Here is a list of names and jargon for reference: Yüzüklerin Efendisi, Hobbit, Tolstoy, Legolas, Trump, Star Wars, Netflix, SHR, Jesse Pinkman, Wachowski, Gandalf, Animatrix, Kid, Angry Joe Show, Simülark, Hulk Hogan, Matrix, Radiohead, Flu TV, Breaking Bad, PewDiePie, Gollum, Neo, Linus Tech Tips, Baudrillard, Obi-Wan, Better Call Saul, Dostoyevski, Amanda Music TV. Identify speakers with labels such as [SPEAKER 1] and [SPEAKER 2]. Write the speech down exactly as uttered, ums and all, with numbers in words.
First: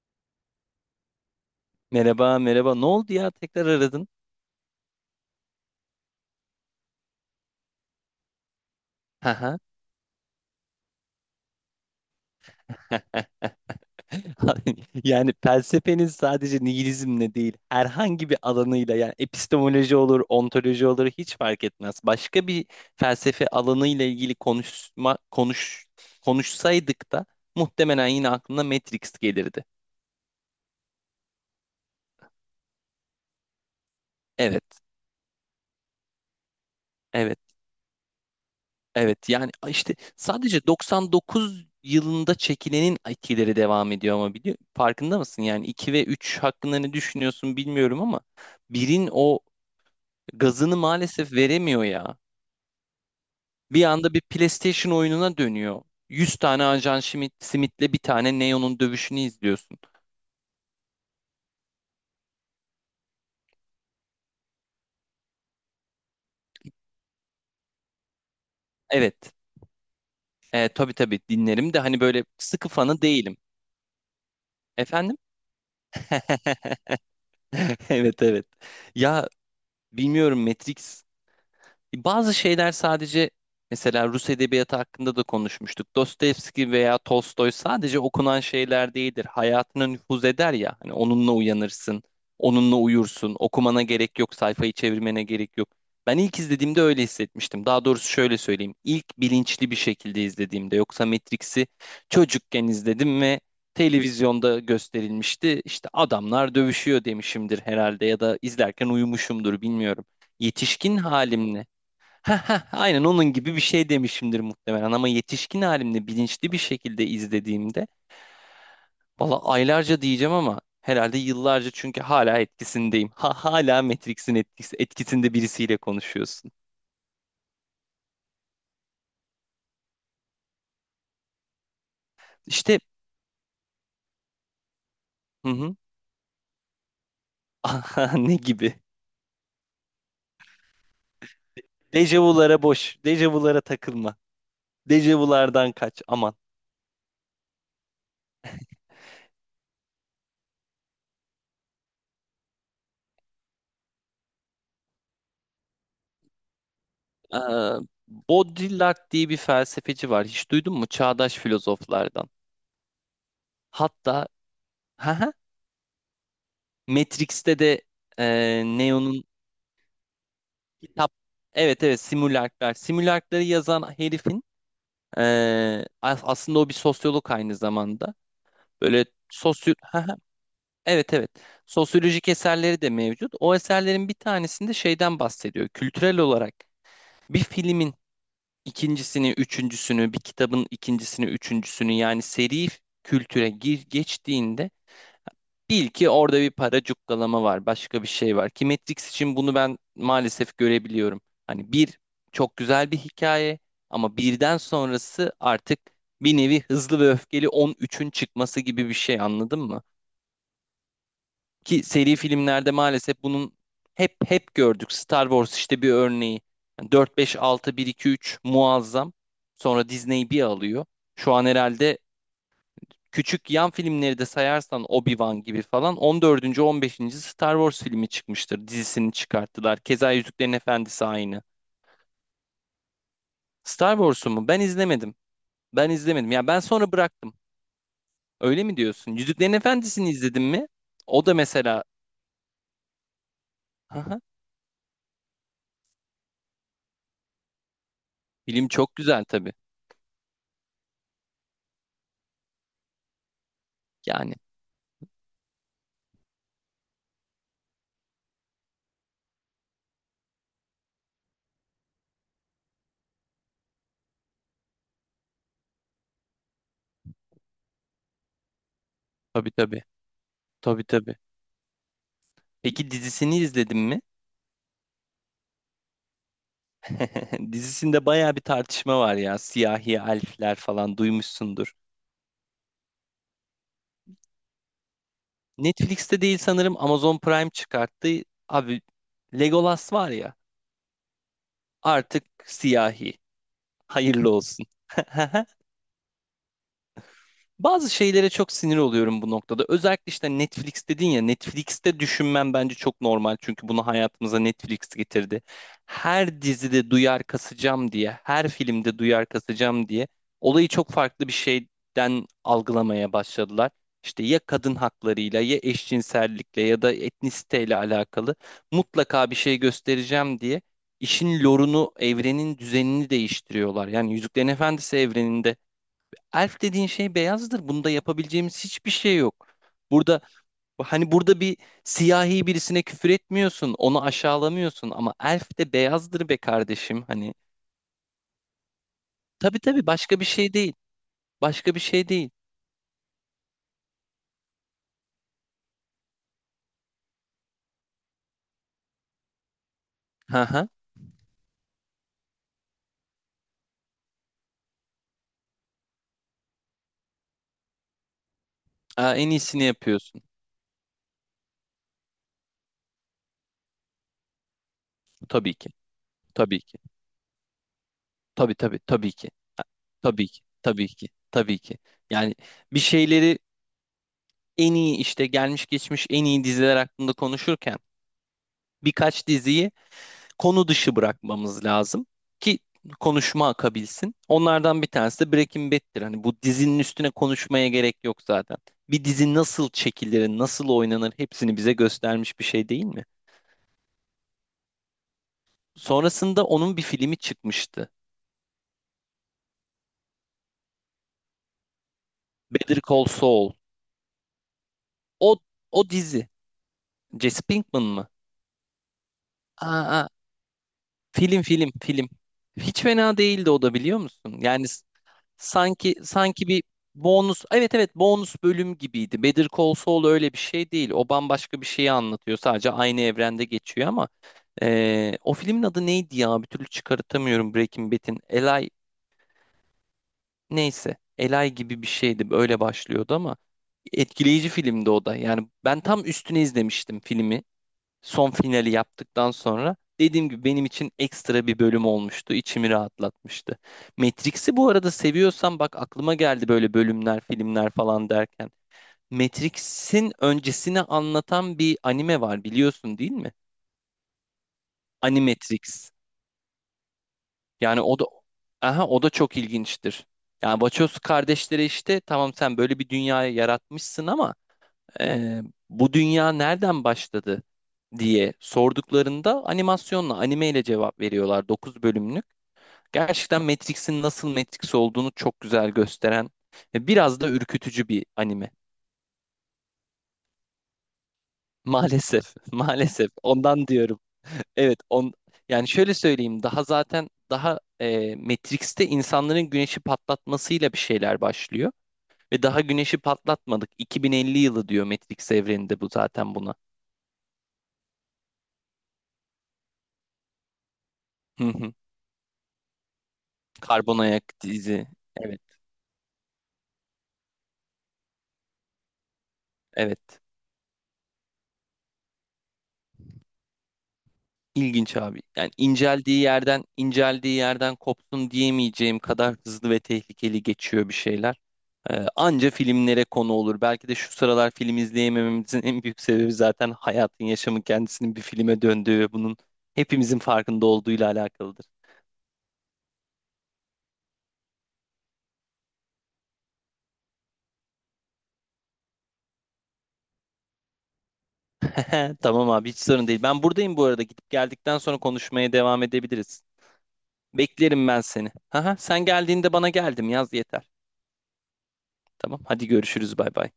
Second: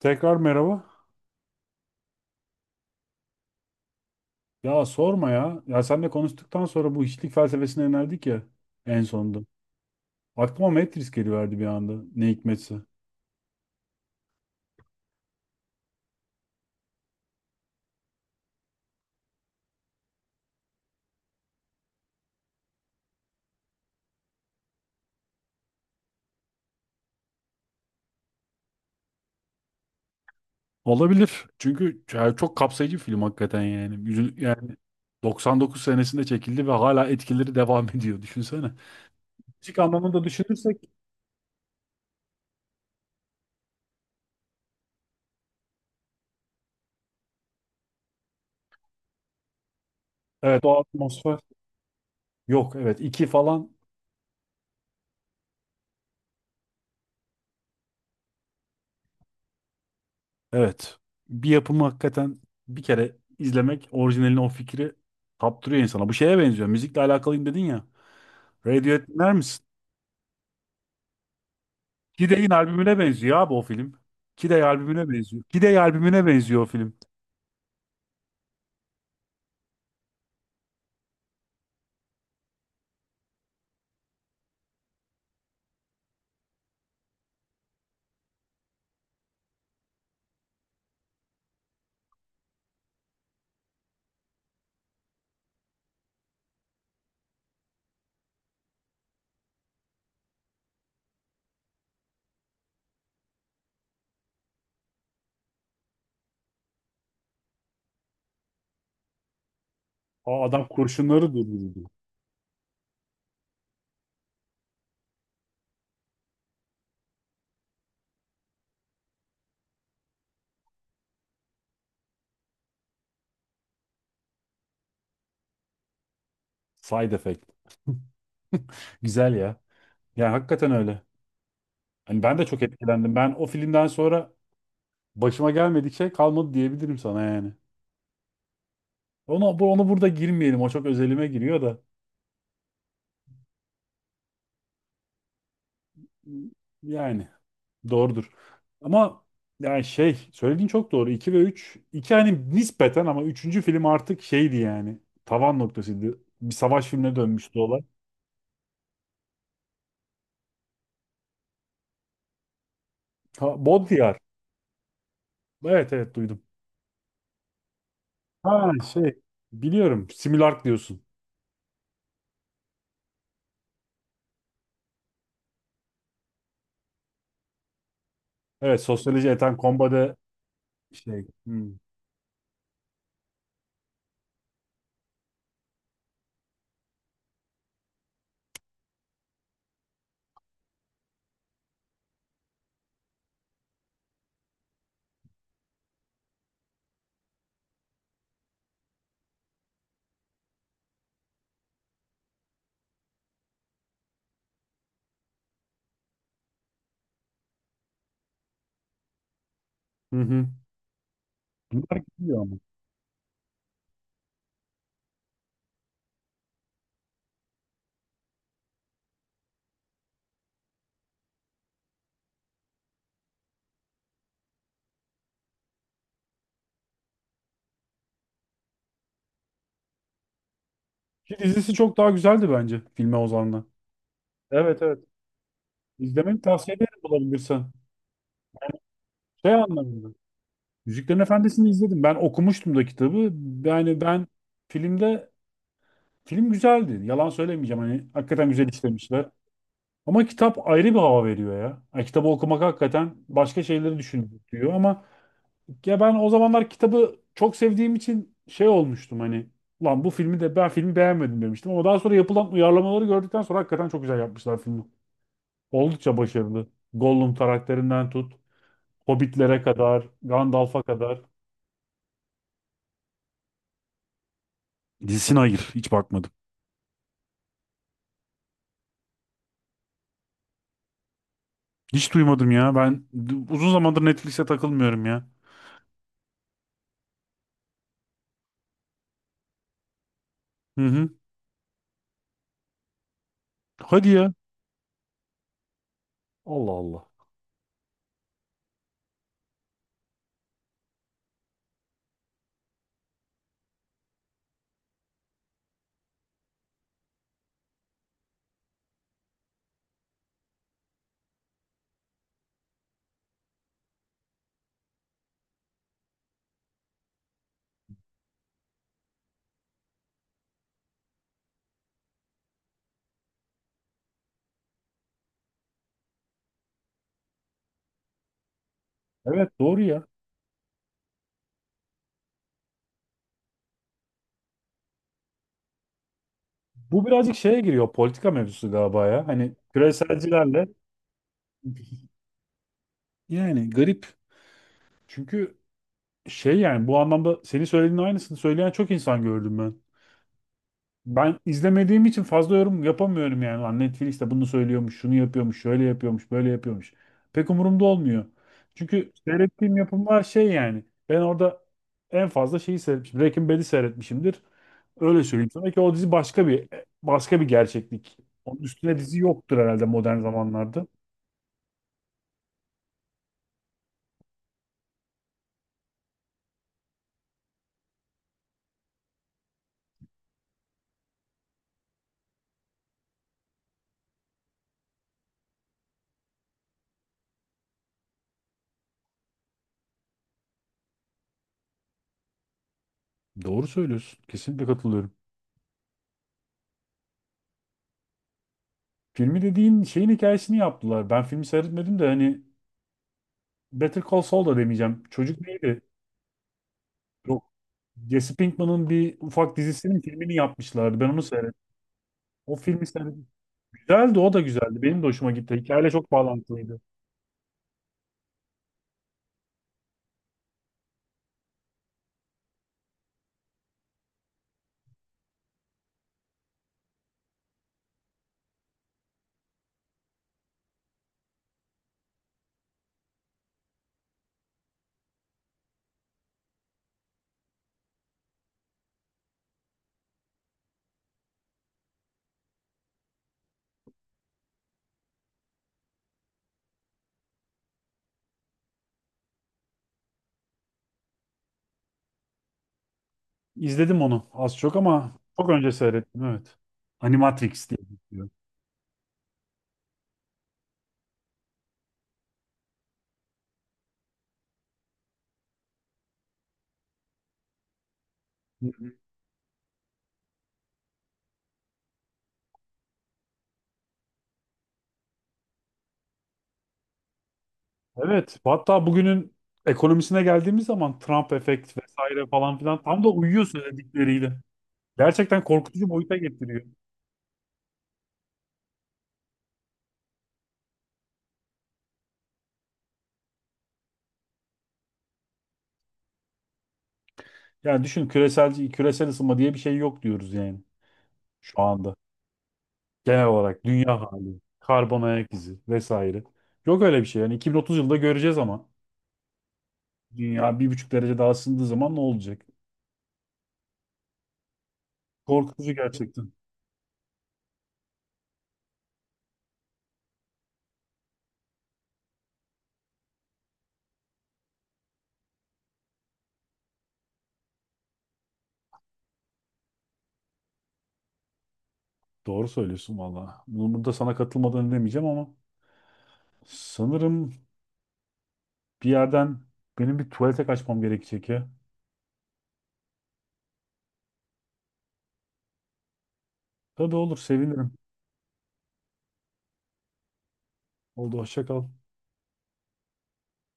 [SPEAKER 1] Tekrar merhaba.
[SPEAKER 2] Merhaba, merhaba. Ne oldu ya? Tekrar aradın.
[SPEAKER 1] Ya sorma ya. Ya seninle konuştuktan sonra bu hiçlik felsefesine yöneldik ya en sonunda.
[SPEAKER 2] Haha.
[SPEAKER 1] Aklıma Matrix geliverdi bir anda. Ne hikmetse.
[SPEAKER 2] Yani felsefeniz sadece nihilizmle değil, herhangi bir alanıyla, yani epistemoloji olur, ontoloji olur, hiç fark etmez. Başka bir felsefe alanıyla ilgili konuşma konuş konuşsaydık da muhtemelen yine aklına Matrix gelirdi.
[SPEAKER 1] Olabilir. Çünkü ya çok kapsayıcı bir film hakikaten yani. Yüzü-
[SPEAKER 2] Evet.
[SPEAKER 1] Yani doksan dokuz senesinde çekildi ve hala
[SPEAKER 2] Evet.
[SPEAKER 1] etkileri devam ediyor. Düşünsene.
[SPEAKER 2] Evet, yani
[SPEAKER 1] Müzik
[SPEAKER 2] işte
[SPEAKER 1] anlamında
[SPEAKER 2] sadece
[SPEAKER 1] düşünürsek
[SPEAKER 2] doksan dokuz yılında çekilenin etkileri devam ediyor ama biliyor, farkında mısın? Yani iki ve üç hakkında ne düşünüyorsun bilmiyorum ama birin o
[SPEAKER 1] evet,
[SPEAKER 2] gazını
[SPEAKER 1] o
[SPEAKER 2] maalesef
[SPEAKER 1] atmosfer
[SPEAKER 2] veremiyor ya.
[SPEAKER 1] yok. Evet, iki falan.
[SPEAKER 2] Bir anda bir PlayStation oyununa dönüyor. yüz tane Ajan Schmidt, Smith'le bir tane Neo'nun dövüşünü izliyorsun.
[SPEAKER 1] Evet. Bir yapımı hakikaten bir kere izlemek orijinalini o fikri kaptırıyor insana. Bu şeye benziyor. Müzikle alakalıyım dedin ya. Radiohead dinler
[SPEAKER 2] Evet.
[SPEAKER 1] misin?
[SPEAKER 2] E, tabii tabii, dinlerim de hani böyle
[SPEAKER 1] Kid
[SPEAKER 2] sıkı
[SPEAKER 1] albümüne
[SPEAKER 2] fanı
[SPEAKER 1] benziyor
[SPEAKER 2] değilim.
[SPEAKER 1] abi o film. Kid albümüne
[SPEAKER 2] Efendim?
[SPEAKER 1] benziyor. Kid albümüne benziyor o film.
[SPEAKER 2] Evet evet. Ya, bilmiyorum. Matrix... Bazı şeyler sadece, mesela Rus edebiyatı hakkında da konuşmuştuk. Dostoyevski veya Tolstoy sadece okunan şeyler değildir. Hayatına nüfuz eder ya. Hani onunla uyanırsın, onunla uyursun. Okumana gerek yok, sayfayı çevirmene gerek yok. Ben ilk izlediğimde öyle hissetmiştim. Daha doğrusu şöyle söyleyeyim: İlk bilinçli bir şekilde izlediğimde. Yoksa Matrix'i çocukken izledim ve televizyonda gösterilmişti. İşte adamlar dövüşüyor demişimdir herhalde ya da izlerken uyumuşumdur, bilmiyorum,
[SPEAKER 1] Aa, adam
[SPEAKER 2] yetişkin
[SPEAKER 1] kurşunları
[SPEAKER 2] halimle
[SPEAKER 1] durdurdu.
[SPEAKER 2] Heh, heh, aynen onun gibi bir şey demişimdir muhtemelen, ama yetişkin halimde bilinçli bir şekilde izlediğimde, valla, aylarca diyeceğim ama herhalde yıllarca, çünkü hala etkisindeyim. Ha, hala Matrix'in etkisi, etkisinde birisiyle konuşuyorsun.
[SPEAKER 1] Side effect. Güzel ya. Yani hakikaten öyle. Hani ben de çok
[SPEAKER 2] İşte,
[SPEAKER 1] etkilendim. Ben o filmden sonra
[SPEAKER 2] hı
[SPEAKER 1] başıma
[SPEAKER 2] hı.
[SPEAKER 1] gelmedik şey kalmadı diyebilirim sana yani.
[SPEAKER 2] Aha, ne gibi?
[SPEAKER 1] Onu, bu- onu burada girmeyelim. O çok özelime giriyor da.
[SPEAKER 2] Dejavulara boş, dejavulara takılma. Dejavulardan kaç aman.
[SPEAKER 1] Yani. Doğrudur. Ama yani şey söylediğin çok doğru. iki ve üç iki hani nispeten ama üçüncü film artık şeydi yani. Tavan noktasıydı. Bir savaş filmine dönmüştü
[SPEAKER 2] Ee,
[SPEAKER 1] olay.
[SPEAKER 2] Baudrillard diye bir felsefeci var. Hiç duydun mu? Çağdaş filozoflardan.
[SPEAKER 1] Ha, Baudrillard.
[SPEAKER 2] Hatta ha,
[SPEAKER 1] Evet evet duydum.
[SPEAKER 2] Matrix'te de e,
[SPEAKER 1] Ha şey,
[SPEAKER 2] Neo'nun...
[SPEAKER 1] biliyorum. Simülark diyorsun.
[SPEAKER 2] Kitap. Evet evet, simülaklar. Simülakları yazan herifin eee, as- aslında o bir sosyolog aynı zamanda.
[SPEAKER 1] Evet,
[SPEAKER 2] Böyle
[SPEAKER 1] sosyoloji eten
[SPEAKER 2] sosyo
[SPEAKER 1] kombade
[SPEAKER 2] Haha, evet
[SPEAKER 1] şey.
[SPEAKER 2] evet,
[SPEAKER 1] Hmm.
[SPEAKER 2] sosyolojik eserleri de mevcut. O eserlerin bir tanesinde şeyden bahsediyor. Kültürel olarak bir filmin ikincisini, üçüncüsünü, bir kitabın ikincisini, üçüncüsünü, yani seri kültüre gir geçtiğinde, bil ki orada bir para cukkalama var, başka bir şey var. Ki Matrix için bunu ben maalesef görebiliyorum. Hani, bir çok güzel bir hikaye ama birden sonrası artık bir nevi hızlı ve öfkeli on üçün çıkması gibi bir şey, anladın mı?
[SPEAKER 1] Hı hı.
[SPEAKER 2] Ki
[SPEAKER 1] Bunlar
[SPEAKER 2] seri
[SPEAKER 1] gidiyor ama.
[SPEAKER 2] filmlerde maalesef bunun hep hep gördük. Star Wars işte bir örneği. Yani dört, beş, altı, bir, iki, üç muazzam. Sonra Disney bir alıyor. Şu an herhalde küçük yan filmleri de sayarsan, Obi-Wan gibi falan, on dördüncü, on beşinci Star Wars filmi çıkmıştır. Dizisini çıkarttılar. Keza Yüzüklerin Efendisi
[SPEAKER 1] Ki
[SPEAKER 2] aynı.
[SPEAKER 1] dizisi çok daha güzeldi bence filme oranla.
[SPEAKER 2] Star Wars'u mu? Ben
[SPEAKER 1] Evet evet.
[SPEAKER 2] izlemedim. Ben izlemedim.
[SPEAKER 1] İzlemeni
[SPEAKER 2] Ya, ben
[SPEAKER 1] tavsiye
[SPEAKER 2] sonra
[SPEAKER 1] ederim
[SPEAKER 2] bıraktım.
[SPEAKER 1] bulabilirsen.
[SPEAKER 2] Öyle mi diyorsun? Yüzüklerin
[SPEAKER 1] Şey anlamında.
[SPEAKER 2] Efendisi'ni izledin mi?
[SPEAKER 1] Yüzüklerin
[SPEAKER 2] O da
[SPEAKER 1] Efendisi'ni
[SPEAKER 2] mesela...
[SPEAKER 1] izledim. Ben okumuştum da kitabı. Yani
[SPEAKER 2] Aha,
[SPEAKER 1] ben filmde, film güzeldi. Yalan söylemeyeceğim. Hani hakikaten güzel
[SPEAKER 2] film çok güzel
[SPEAKER 1] işlemişler.
[SPEAKER 2] tabii.
[SPEAKER 1] Ama kitap ayrı bir hava veriyor ya. Yani kitabı okumak hakikaten başka şeyleri
[SPEAKER 2] Yani...
[SPEAKER 1] düşündürtüyor ama ya ben o zamanlar kitabı çok sevdiğim için şey olmuştum, hani lan bu filmi de, ben filmi beğenmedim demiştim ama daha sonra yapılan uyarlamaları gördükten sonra hakikaten çok güzel yapmışlar filmi. Oldukça başarılı. Gollum karakterinden tut,
[SPEAKER 2] Tabii
[SPEAKER 1] Hobbitlere
[SPEAKER 2] tabii.
[SPEAKER 1] kadar, Gandalf'a
[SPEAKER 2] Tabii tabii.
[SPEAKER 1] kadar.
[SPEAKER 2] Peki dizisini izledin mi?
[SPEAKER 1] Dizisine hayır, hiç bakmadım.
[SPEAKER 2] Dizisinde bayağı bir tartışma var ya. Siyahi elfler falan duymuşsundur.
[SPEAKER 1] Hiç duymadım ya. Ben uzun zamandır Netflix'e takılmıyorum ya.
[SPEAKER 2] Netflix'te değil sanırım, Amazon Prime çıkarttı. Abi, Legolas var ya,
[SPEAKER 1] Hı hı.
[SPEAKER 2] artık siyahi.
[SPEAKER 1] Hadi
[SPEAKER 2] Hayırlı
[SPEAKER 1] ya.
[SPEAKER 2] olsun.
[SPEAKER 1] Allah Allah.
[SPEAKER 2] Bazı şeylere çok sinir oluyorum bu noktada. Özellikle işte Netflix dedin ya, Netflix'te düşünmem bence çok normal. Çünkü bunu hayatımıza Netflix getirdi. Her dizide duyar kasacağım diye, her filmde duyar kasacağım diye, olayı çok farklı bir şeyden algılamaya başladılar. İşte ya kadın haklarıyla, ya eşcinsellikle, ya da etnisiteyle alakalı mutlaka bir şey göstereceğim diye işin lorunu, evrenin düzenini değiştiriyorlar. Yani Yüzüklerin Efendisi evreninde elf dediğin şey beyazdır. Bunda yapabileceğimiz hiçbir şey yok.
[SPEAKER 1] Evet, doğru ya.
[SPEAKER 2] Burada, hani burada bir siyahi birisine küfür etmiyorsun, onu aşağılamıyorsun ama elf de beyazdır be kardeşim,
[SPEAKER 1] Bu
[SPEAKER 2] hani.
[SPEAKER 1] birazcık şeye giriyor. Politika mevzusu galiba ya. Hani
[SPEAKER 2] Tabii tabii, başka bir şey
[SPEAKER 1] küreselcilerle
[SPEAKER 2] değil. Başka bir şey değil.
[SPEAKER 1] yani garip. Çünkü şey yani, bu anlamda senin söylediğin aynısını söyleyen çok insan gördüm ben.
[SPEAKER 2] Hı hı.
[SPEAKER 1] Ben izlemediğim için fazla yorum yapamıyorum yani. Lan Netflix de bunu söylüyormuş, şunu yapıyormuş, şöyle yapıyormuş, böyle yapıyormuş. Pek umurumda olmuyor. Çünkü
[SPEAKER 2] Aa, en iyisini
[SPEAKER 1] seyrettiğim yapımlar
[SPEAKER 2] yapıyorsun.
[SPEAKER 1] şey yani. Ben orada en fazla şeyi seyretmişim. Breaking Bad'i seyretmişimdir. Öyle söyleyeyim
[SPEAKER 2] Tabii ki.
[SPEAKER 1] sana ki o dizi başka
[SPEAKER 2] Tabii
[SPEAKER 1] bir
[SPEAKER 2] ki.
[SPEAKER 1] başka bir gerçeklik.
[SPEAKER 2] Tabii
[SPEAKER 1] Onun
[SPEAKER 2] tabii
[SPEAKER 1] üstüne
[SPEAKER 2] tabii
[SPEAKER 1] dizi
[SPEAKER 2] ki.
[SPEAKER 1] yoktur herhalde modern
[SPEAKER 2] Tabii ki.
[SPEAKER 1] zamanlarda.
[SPEAKER 2] Tabii ki. Tabii ki. Yani bir şeyleri, en iyi, işte gelmiş geçmiş en iyi diziler hakkında konuşurken, birkaç diziyi konu dışı bırakmamız lazım ki konuşma akabilsin. Onlardan bir tanesi de Breaking Bad'tir. Hani bu dizinin üstüne konuşmaya gerek yok zaten. Bir dizi nasıl çekilir, nasıl oynanır, hepsini bize göstermiş bir şey, değil mi?
[SPEAKER 1] Doğru söylüyorsun. Kesinlikle katılıyorum.
[SPEAKER 2] Sonrasında onun bir filmi çıkmıştı.
[SPEAKER 1] Filmi dediğin şeyin hikayesini yaptılar. Ben filmi seyretmedim de hani
[SPEAKER 2] Better Call Saul.
[SPEAKER 1] Better Call Saul da demeyeceğim.
[SPEAKER 2] O
[SPEAKER 1] Çocuk neydi?
[SPEAKER 2] o dizi. Jesse Pinkman mı?
[SPEAKER 1] Jesse Pinkman'ın bir ufak
[SPEAKER 2] Aa,
[SPEAKER 1] dizisinin
[SPEAKER 2] aa,
[SPEAKER 1] filmini yapmışlardı. Ben onu
[SPEAKER 2] film
[SPEAKER 1] seyrettim.
[SPEAKER 2] film film.
[SPEAKER 1] O
[SPEAKER 2] Hiç
[SPEAKER 1] filmi
[SPEAKER 2] fena
[SPEAKER 1] seyrettim.
[SPEAKER 2] değildi o da, biliyor
[SPEAKER 1] Güzeldi, o
[SPEAKER 2] musun?
[SPEAKER 1] da
[SPEAKER 2] Yani,
[SPEAKER 1] güzeldi.
[SPEAKER 2] s-
[SPEAKER 1] Benim de hoşuma gitti. Hikayeyle
[SPEAKER 2] Sanki
[SPEAKER 1] çok
[SPEAKER 2] sanki bir
[SPEAKER 1] bağlantılıydı.
[SPEAKER 2] bonus, evet evet, bonus bölüm gibiydi. Better Call Saul öyle bir şey değil. O bambaşka bir şeyi anlatıyor. Sadece aynı evrende geçiyor ama eee, o filmin adı neydi ya? Bir türlü çıkartamıyorum Breaking Bad'in. Eli... neyse. Eli gibi bir şeydi. Öyle başlıyordu ama etkileyici filmdi o da. Yani ben tam üstüne izlemiştim filmi, son finali yaptıktan sonra, dediğim gibi benim için ekstra bir bölüm olmuştu. İçimi rahatlatmıştı. Matrix'i bu arada seviyorsan, bak aklıma geldi, böyle bölümler, filmler falan derken, Matrix'in öncesini anlatan bir anime var, biliyorsun değil mi?
[SPEAKER 1] İzledim onu az çok ama çok önce
[SPEAKER 2] Animatrix.
[SPEAKER 1] seyrettim, evet. Animatrix diye
[SPEAKER 2] Yani o da,
[SPEAKER 1] geçiyor.
[SPEAKER 2] aha, o da çok ilginçtir. Yani Wachowski kardeşleri, işte tamam, sen böyle bir dünyayı yaratmışsın ama, e, bu dünya nereden başladı diye
[SPEAKER 1] Hı hı.
[SPEAKER 2] sorduklarında animasyonla, animeyle cevap veriyorlar. Dokuz bölümlük. Gerçekten Matrix'in nasıl Matrix olduğunu çok güzel gösteren ve biraz da ürkütücü bir
[SPEAKER 1] Evet,
[SPEAKER 2] anime.
[SPEAKER 1] hatta bugünün ekonomisine geldiğimiz zaman Trump efekt vesaire
[SPEAKER 2] Maalesef,
[SPEAKER 1] falan filan tam da
[SPEAKER 2] maalesef.
[SPEAKER 1] uyuyor
[SPEAKER 2] Ondan diyorum.
[SPEAKER 1] söyledikleriyle.
[SPEAKER 2] Evet, on,
[SPEAKER 1] Gerçekten
[SPEAKER 2] yani
[SPEAKER 1] korkutucu
[SPEAKER 2] şöyle
[SPEAKER 1] boyuta
[SPEAKER 2] söyleyeyim,
[SPEAKER 1] getiriyor.
[SPEAKER 2] daha zaten daha e, Matrix'te insanların güneşi patlatmasıyla bir şeyler başlıyor ve daha güneşi patlatmadık, iki bin elli yılı diyor Matrix evreninde bu zaten, buna.
[SPEAKER 1] Yani düşün, küresel küresel ısınma diye bir şey yok diyoruz yani şu anda. Genel olarak
[SPEAKER 2] Karbon
[SPEAKER 1] dünya
[SPEAKER 2] ayak
[SPEAKER 1] hali,
[SPEAKER 2] izi.
[SPEAKER 1] karbon ayak
[SPEAKER 2] Evet,
[SPEAKER 1] izi vesaire. Yok öyle bir şey. Yani iki bin otuz yılında göreceğiz ama
[SPEAKER 2] evet.
[SPEAKER 1] dünya bir buçuk derece daha ısındığı zaman ne olacak?
[SPEAKER 2] İlginç abi. Yani
[SPEAKER 1] Korkutucu
[SPEAKER 2] inceldiği
[SPEAKER 1] gerçekten.
[SPEAKER 2] yerden, inceldiği yerden kopsun diyemeyeceğim kadar hızlı ve tehlikeli geçiyor bir şeyler. Ee, anca filmlere konu olur. Belki de şu sıralar film izleyemememizin en büyük sebebi, zaten hayatın, yaşamın kendisinin bir filme döndüğü ve bunun hepimizin farkında olduğuyla alakalıdır.
[SPEAKER 1] Doğru söylüyorsun valla. Bunu burada sana katılmadan demeyeceğim ama sanırım bir yerden benim bir tuvalete kaçmam gerekecek ya.
[SPEAKER 2] Tamam abi, hiç sorun değil. Ben buradayım bu arada. Gidip geldikten sonra konuşmaya devam edebiliriz.
[SPEAKER 1] Tabii olur, sevinirim.
[SPEAKER 2] Beklerim ben seni. Haha, sen geldiğinde "bana geldim" yaz yeter.
[SPEAKER 1] Oldu, hoşça kal.
[SPEAKER 2] Tamam, hadi görüşürüz, bay bay.